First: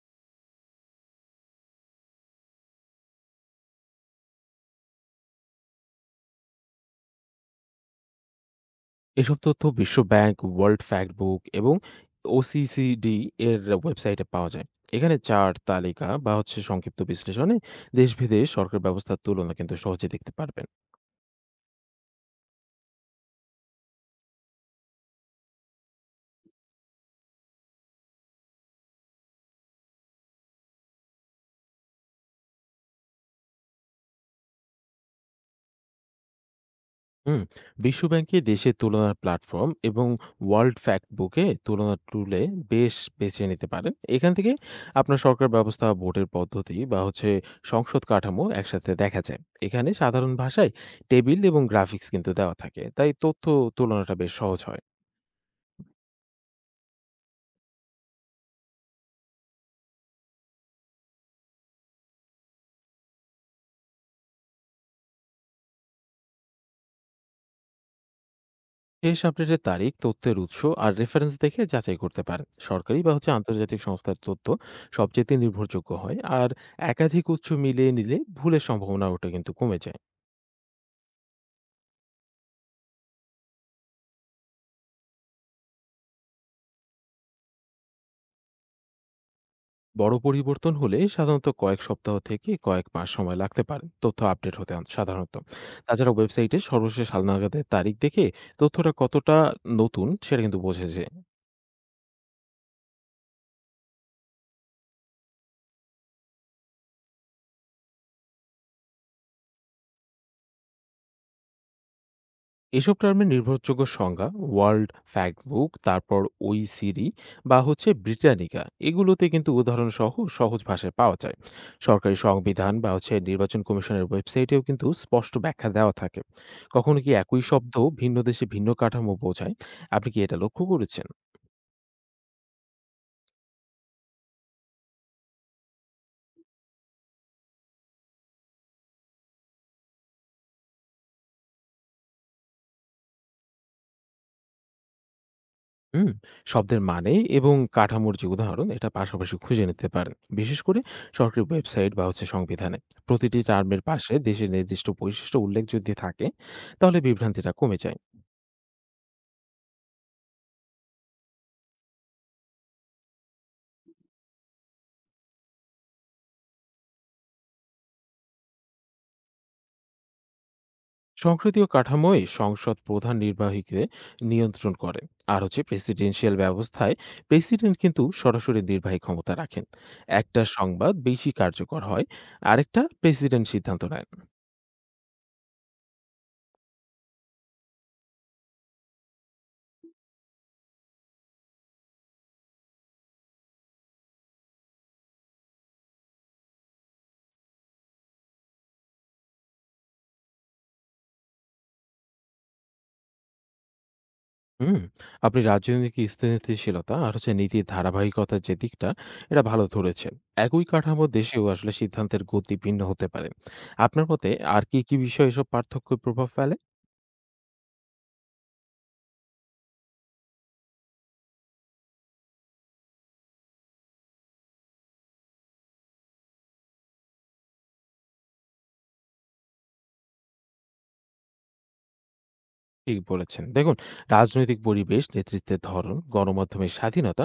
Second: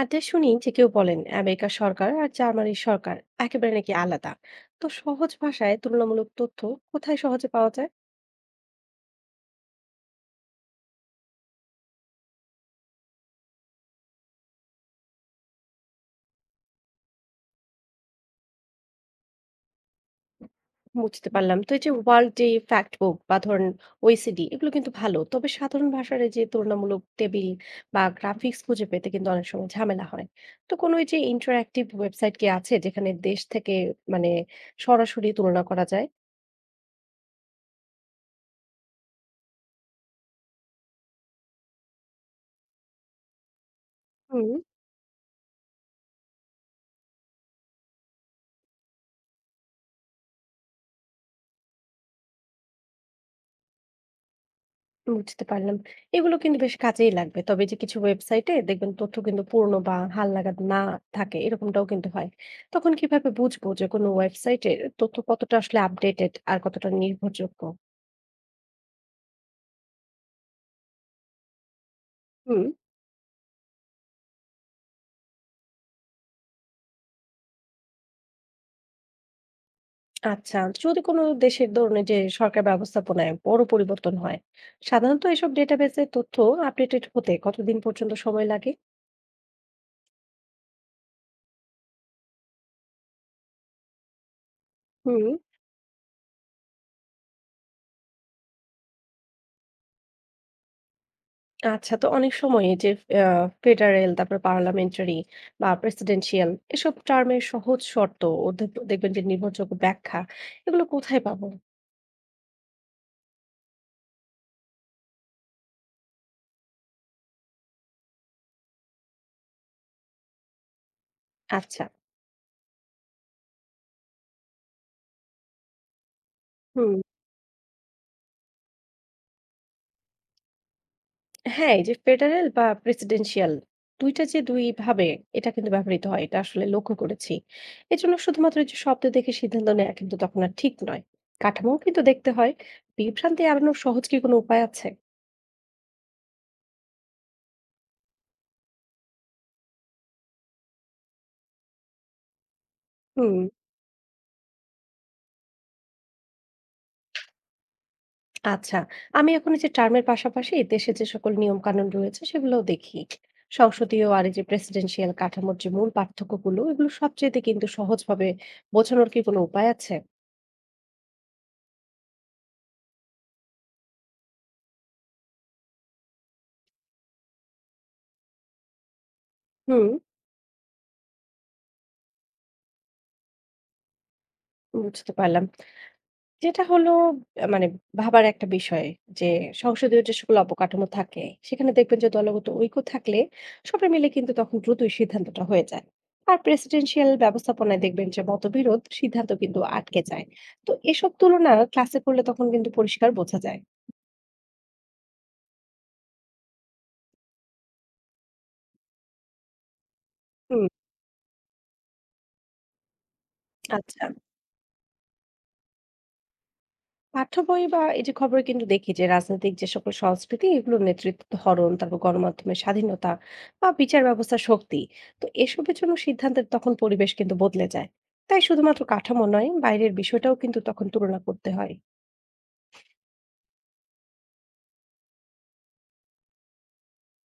আড্ডা শুনি যে কেউ বলেন আমেরিকা সরকার আর জার্মানির সরকার একেবারে নাকি আলাদা। তো সহজ ভাষায় তুলনামূলক তথ্য কোথায় সহজে পাওয়া যায়? এসব তথ্য বিশ্ব ব্যাংক, ওয়ার্ল্ড ফ্যাক্ট বুক এবং ওসিসিডি এর ওয়েবসাইটে পাওয়া যায়। এখানে চার্ট, তালিকা বা হচ্ছে সংক্ষিপ্ত বিশ্লেষণে দেশ-ভেদে সরকার ব্যবস্থার তুলনা কিন্তু সহজে দেখতে পারবেন। বুঝতে পারলাম। তো এই যে ওয়ার্ল্ড ডে ফ্যাক্ট বুক বা ধরেন ওইসিডি, এগুলো কিন্তু ভালো, তবে সাধারণ ভাষার এই যে তুলনামূলক টেবিল বা গ্রাফিক্স খুঁজে পেতে কিন্তু অনেক সময় ঝামেলা হয়। তো কোনো এই যে ইন্টারঅ্যাক্টিভ ওয়েবসাইট কি আছে যেখানে দেশ থেকে মানে সরাসরি তুলনা করা যায়? হুম, বিশ্ব ব্যাংকে দেশের তুলনার প্ল্যাটফর্ম এবং ওয়ার্ল্ড ফ্যাক্ট বুকে তুলনা টুলে বেশ বেছে নিতে পারেন। এখান হুম। থেকে আপনার সরকার ব্যবস্থা, ভোটের পদ্ধতি বা হচ্ছে সংসদ কাঠামো একসাথে দেখা যায়। এখানে সাধারণ ভাষায় টেবিল এবং গ্রাফিক্স কিন্তু দেওয়া থাকে। তাই তথ্য তুলনাটা বেশ সহজ হয়। বুঝতে পারলাম। এগুলো কিন্তু বেশ কাজেই লাগবে। তবে এই যে কিছু ওয়েবসাইটে দেখবেন তথ্য কিন্তু পুরনো বা হালনাগাদ না থাকে, এরকমটাও কিন্তু হয়। তখন কিভাবে বুঝবো যে কোনো ওয়েবসাইটের তথ্য কতটা আসলে আপডেটেড আর কতটা নির্ভরযোগ্য? শেষ আপডেটের তারিখ, তথ্যের উৎস আর রেফারেন্স দেখে যাচাই করতে পারেন। হুম। সরকারি বা হচ্ছে আন্তর্জাতিক সংস্থার তথ্য সবচেয়ে নির্ভরযোগ্য হয়, আর একাধিক উৎস মিলিয়ে নিলে ভুলের সম্ভাবনা ওটা কিন্তু কমে যায়। আচ্ছা, যদি কোনো দেশের ধরুন এই যে সরকার ব্যবস্থাপনায় বড় পরিবর্তন হয়, সাধারণত এসব ডেটাবেসের তথ্য আপডেটেড হতে কতদিন পর্যন্ত সময় লাগে? বড় পরিবর্তন হলে সাধারণত কয়েক সপ্তাহ থেকে কয়েক মাস সময় লাগতে পারে তথ্য আপডেট হতে হুম। সাধারণত। তাছাড়া ওয়েবসাইটে সর্বশেষ হালনাগাদের তারিখ দেখে তথ্যটা কতটা নতুন সেটা কিন্তু বোঝা যায়। আচ্ছা, তো অনেক সময় এই যে ফেডারেল তারপর পার্লামেন্টারি বা প্রেসিডেন্সিয়াল এসব টার্মের সহজ শর্ত ও দেখবেন যে নির্ভরযোগ্য ব্যাখ্যা এগুলো কোথায় পাবো? এসব টার্মের নির্ভরযোগ্য সংজ্ঞা ওয়ার্ল্ড ফ্যাক্ট বুক, তারপর ওইসিডি বা হচ্ছে ব্রিটানিকা এগুলোতে কিন্তু উদাহরণ সহ সহজ ভাষায় পাওয়া যায়। আচ্ছা। সরকারি সংবিধান বা হচ্ছে নির্বাচন কমিশনের ওয়েবসাইটেও কিন্তু স্পষ্ট ব্যাখ্যা দেওয়া থাকে। হুম। কখনো কি একই শব্দ ভিন্ন দেশে ভিন্ন কাঠামো বোঝায়? আপনি কি এটা লক্ষ্য করেছেন? হ্যাঁ, এই যে ফেডারেল বা প্রেসিডেন্সিয়াল দুইটা যে দুই ভাবে এটা কিন্তু ব্যবহৃত হয়, এটা আসলে লক্ষ্য করেছি। এজন্য শুধুমাত্র এই যে শব্দ দেখে সিদ্ধান্ত নেওয়া কিন্তু তখন আর ঠিক নয়, কাঠামো কিন্তু দেখতে হয়। বিভ্রান্তি এড়ানোর সহজ কি কোনো উপায় আছে? হুম, শব্দের মানে এবং কাঠামোর যে উদাহরণ এটা পাশাপাশি খুঁজে নিতে পারেন। বিশেষ করে সরকারি ওয়েবসাইট বা হচ্ছে সংবিধানে হুম। প্রতিটি টার্মের পাশে দেশের নির্দিষ্ট বৈশিষ্ট্য উল্লেখ যদি থাকে, তাহলে বিভ্রান্তিটা কমে যায়। আচ্ছা। আমি এখন এই যে টার্মের পাশাপাশি দেশে যে সকল নিয়মকানুন রয়েছে সেগুলোও দেখি। সংসদীয় আর এই যে প্রেসিডেন্সিয়াল কাঠামোর যে মূল পার্থক্যগুলো এগুলো সবচাইতে কিন্তু সহজভাবে বোঝানোর কি কোনো উপায় আছে? সংসদীয় কাঠামোই সংসদ প্রধান নির্বাহীকে নিয়ন্ত্রণ করে, আর হচ্ছে প্রেসিডেন্সিয়াল ব্যবস্থায় প্রেসিডেন্ট কিন্তু সরাসরি নির্বাহী ক্ষমতা রাখেন। হুম, একটা সংবাদ বেশি কার্যকর হয়, আরেকটা প্রেসিডেন্ট সিদ্ধান্ত নেয়। বুঝতে পারলাম। যেটা হলো আ মানে ভাবার একটা বিষয়, যে সংসদীয় যে সকল অবকাঠামো থাকে সেখানে দেখবেন যে দলগত ঐক্য থাকলে সবাই মিলে কিন্তু তখন দ্রুতই সিদ্ধান্তটা হয়ে যায়, আর প্রেসিডেন্সিয়াল ব্যবস্থাপনায় দেখবেন যে মতবিরোধ সিদ্ধান্ত কিন্তু আটকে যায়। তো এসব তুলনা ক্লাসে করলে তখন কিন্তু পরিষ্কার বোঝা যায়। হুম, আপনি রাজনৈতিক স্থিতিশীলতা আর হচ্ছে নীতির ধারাবাহিকতার যে দিকটা এটা ভালো ধরেছেন। একই হুম। কাঠামো দেশেও আসলে সিদ্ধান্তের গতি ভিন্ন হতে পারে। আপনার আচ্ছা। মতে আর কি, কি বিষয়ে এসব পার্থক্য প্রভাব ফেলে? পাঠ্য বই বা এই যে খবরে কিন্তু দেখি যে রাজনৈতিক যে সকল সংস্কৃতি, এগুলো নেতৃত্ব ধরন তারপর গণমাধ্যমের স্বাধীনতা বা বিচার ব্যবস্থার শক্তি, তো এসবের জন্য সিদ্ধান্তের তখন পরিবেশ কিন্তু বদলে যায়। তাই শুধুমাত্র কাঠামো নয়, বাইরের বিষয়টাও কিন্তু তখন তুলনা করতে হয়। ঠিক বলেছেন। দেখুন, রাজনৈতিক পরিবেশ, নেতৃত্বের ধরন, গণমাধ্যমের স্বাধীনতা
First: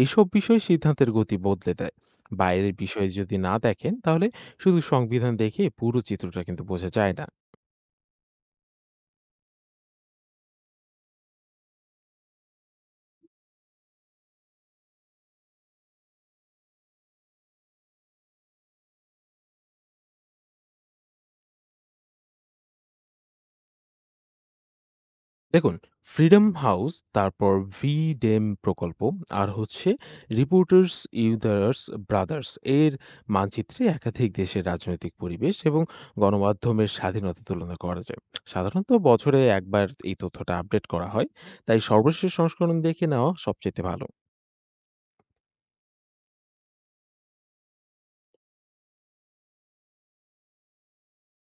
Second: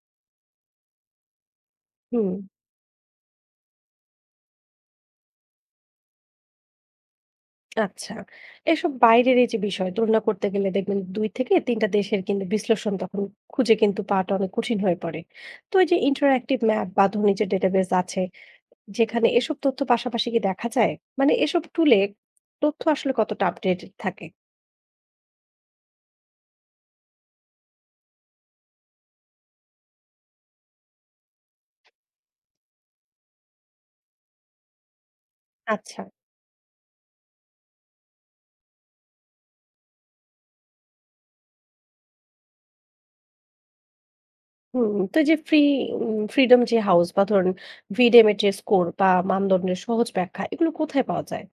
এইসব বিষয় সিদ্ধান্তের গতি বদলে দেয়। হুম। বাইরের বিষয় যদি না দেখেন, তাহলে শুধু সংবিধান দেখে পুরো চিত্রটা কিন্তু বোঝা যায় না। আচ্ছা। এসব বাইরের এই যে বিষয় তুলনা করতে গেলে দেখবেন দুই থেকে তিনটা দেশের কিন্তু বিশ্লেষণ তখন খুঁজে কিন্তু পাওয়াটা অনেক কঠিন হয়ে পড়ে। তো এই যে ইন্টারঅ্যাক্টিভ ম্যাপ বা ধনী যে ডেটাবেস আছে যেখানে এসব তথ্য পাশাপাশি কি দেখা যায়? এসব টুলে তথ্য আসলে কতটা আপডেটেড থাকে? দেখুন, ফ্রিডম হাউস, তারপর ভিডেম প্রকল্প আর হচ্ছে রিপোর্টার্স ইউদার্স ব্রাদার্স এর মানচিত্রে একাধিক দেশের রাজনৈতিক পরিবেশ এবং আচ্ছা। গণমাধ্যমের স্বাধীনতা তুলনা করা যায়। সাধারণত বছরে একবার এই তথ্যটা আপডেট করা হয়। তাই সর্বশেষ সংস্করণ দেখে নেওয়া সবচাইতে ভালো। হুম, তো এই যে ফ্রিডম যে হাউস বা ধরুন VDM এর যে স্কোর বা মানদণ্ডের সহজ ব্যাখ্যা এগুলো কোথায় পাওয়া যায়?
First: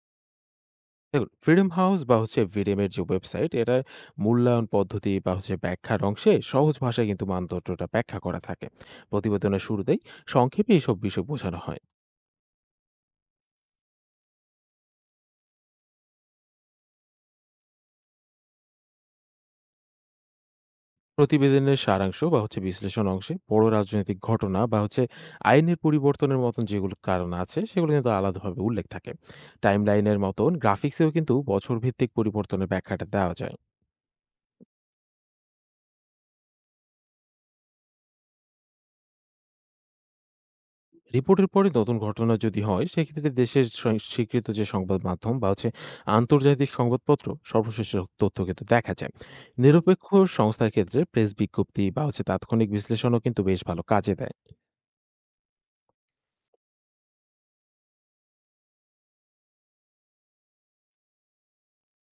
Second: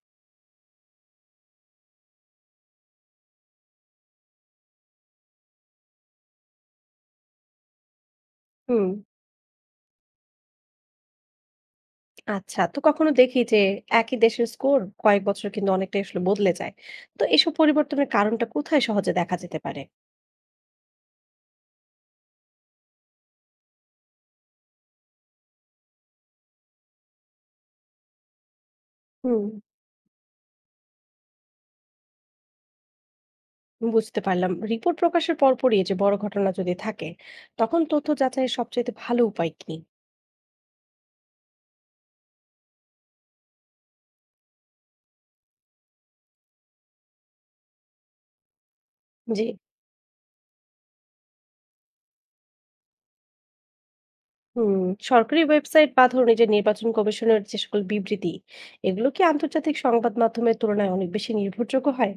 দেখুন, ফ্রিডম হাউস বা হচ্ছে ভিডেমের যে ওয়েবসাইট এটার মূল্যায়ন পদ্ধতি বা হচ্ছে ব্যাখ্যার অংশে সহজ ভাষায় কিন্তু মানদণ্ডটা ব্যাখ্যা করা থাকে। হুম, প্রতিবেদনের শুরুতেই সংক্ষেপে এসব বিষয় বোঝানো হয়। আচ্ছা। তো কখনো দেখি যে একই দেশের স্কোর কয়েক বছর কিন্তু অনেকটাই আসলে বদলে যায়। তো এসব পরিবর্তনের কারণটা কোথায় সহজে দেখা যেতে পারে? প্রতিবেদনের সারাংশ বা হচ্ছে বিশ্লেষণ অংশে বড় রাজনৈতিক ঘটনা বা হচ্ছে আইনের পরিবর্তনের মতন যেগুলো কারণ আছে সেগুলো কিন্তু আলাদাভাবে উল্লেখ থাকে। হুম, টাইমলাইনের মতন গ্রাফিক্সেও কিন্তু বছর ভিত্তিক পরিবর্তনের ব্যাখ্যাটা দেওয়া যায়। বুঝতে পারলাম। রিপোর্ট প্রকাশের পরপরই যে বড় ঘটনা যদি থাকে, তখন তথ্য যাচাইয়ের সবচাইতে ভালো উপায় কি? রিপোর্টের পরে নতুন ঘটনা যদি হয় সেক্ষেত্রে দেশের স্বীকৃত যে সংবাদ মাধ্যম বা হচ্ছে আন্তর্জাতিক সংবাদপত্র সর্বশেষ তথ্য কিন্তু দেখা যায়। জি। নিরপেক্ষ সংস্থার ক্ষেত্রে প্রেস বিজ্ঞপ্তি বা হচ্ছে তাৎক্ষণিক বিশ্লেষণও কিন্তু বেশ ভালো কাজে দেয়। হুম। সরকারি ওয়েবসাইট বা ধরুন এই যে নির্বাচন কমিশনের যে সকল বিবৃতি এগুলো কি আন্তর্জাতিক সংবাদ মাধ্যমের তুলনায় অনেক বেশি নির্ভরযোগ্য হয়?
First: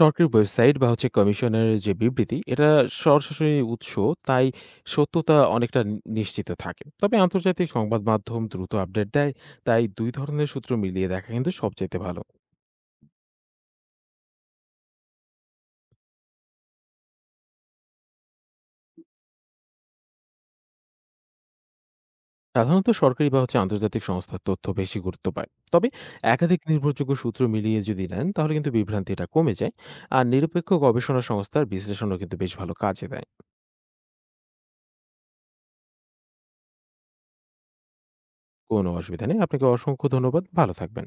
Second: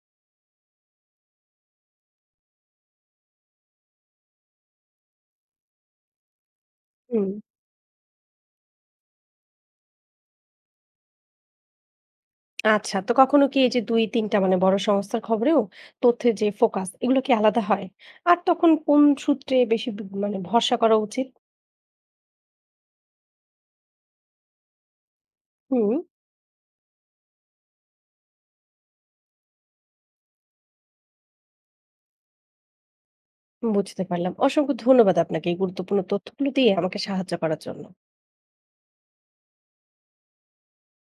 সরকারি ওয়েবসাইট বা হচ্ছে কমিশনের যে বিবৃতি এটা সরাসরি উৎস, তাই সত্যতা অনেকটা নিশ্চিত থাকে, তবে হুম। আন্তর্জাতিক সংবাদ মাধ্যম দ্রুত আপডেট দেয়। তাই দুই ধরনের সূত্র মিলিয়ে দেখা কিন্তু সবচাইতে ভালো। আচ্ছা, তো কখনো কি এই যে দুই তিনটা বড় সংস্থার খবরেও তথ্যের যে ফোকাস এগুলো কি আলাদা হয়? আর তখন কোন সূত্রে বেশি বি- মানে ভরসা করা উচিত? সাধারণত সরকারি বা হচ্ছে আন্তর্জাতিক সংস্থার তথ্য বেশি গুরুত্ব পায়, তবে হুম, একাধিক নির্ভরযোগ্য সূত্র মিলিয়ে যদি নেন তাহলে কিন্তু বিভ্রান্তিটা কমে যায়। আর নিরপেক্ষ গবেষণা সংস্থার বিশ্লেষণও কিন্তু বেশ ভালো কাজে দেয়। বুঝতে পারলাম। অসংখ্য ধন্যবাদ আপনাকে এই গুরুত্বপূর্ণ তথ্যগুলো দিয়ে আমাকে সাহায্য করার জন্য। কোনো অসুবিধা নেই, আপনাকে অসংখ্য ধন্যবাদ, ভালো থাকবেন।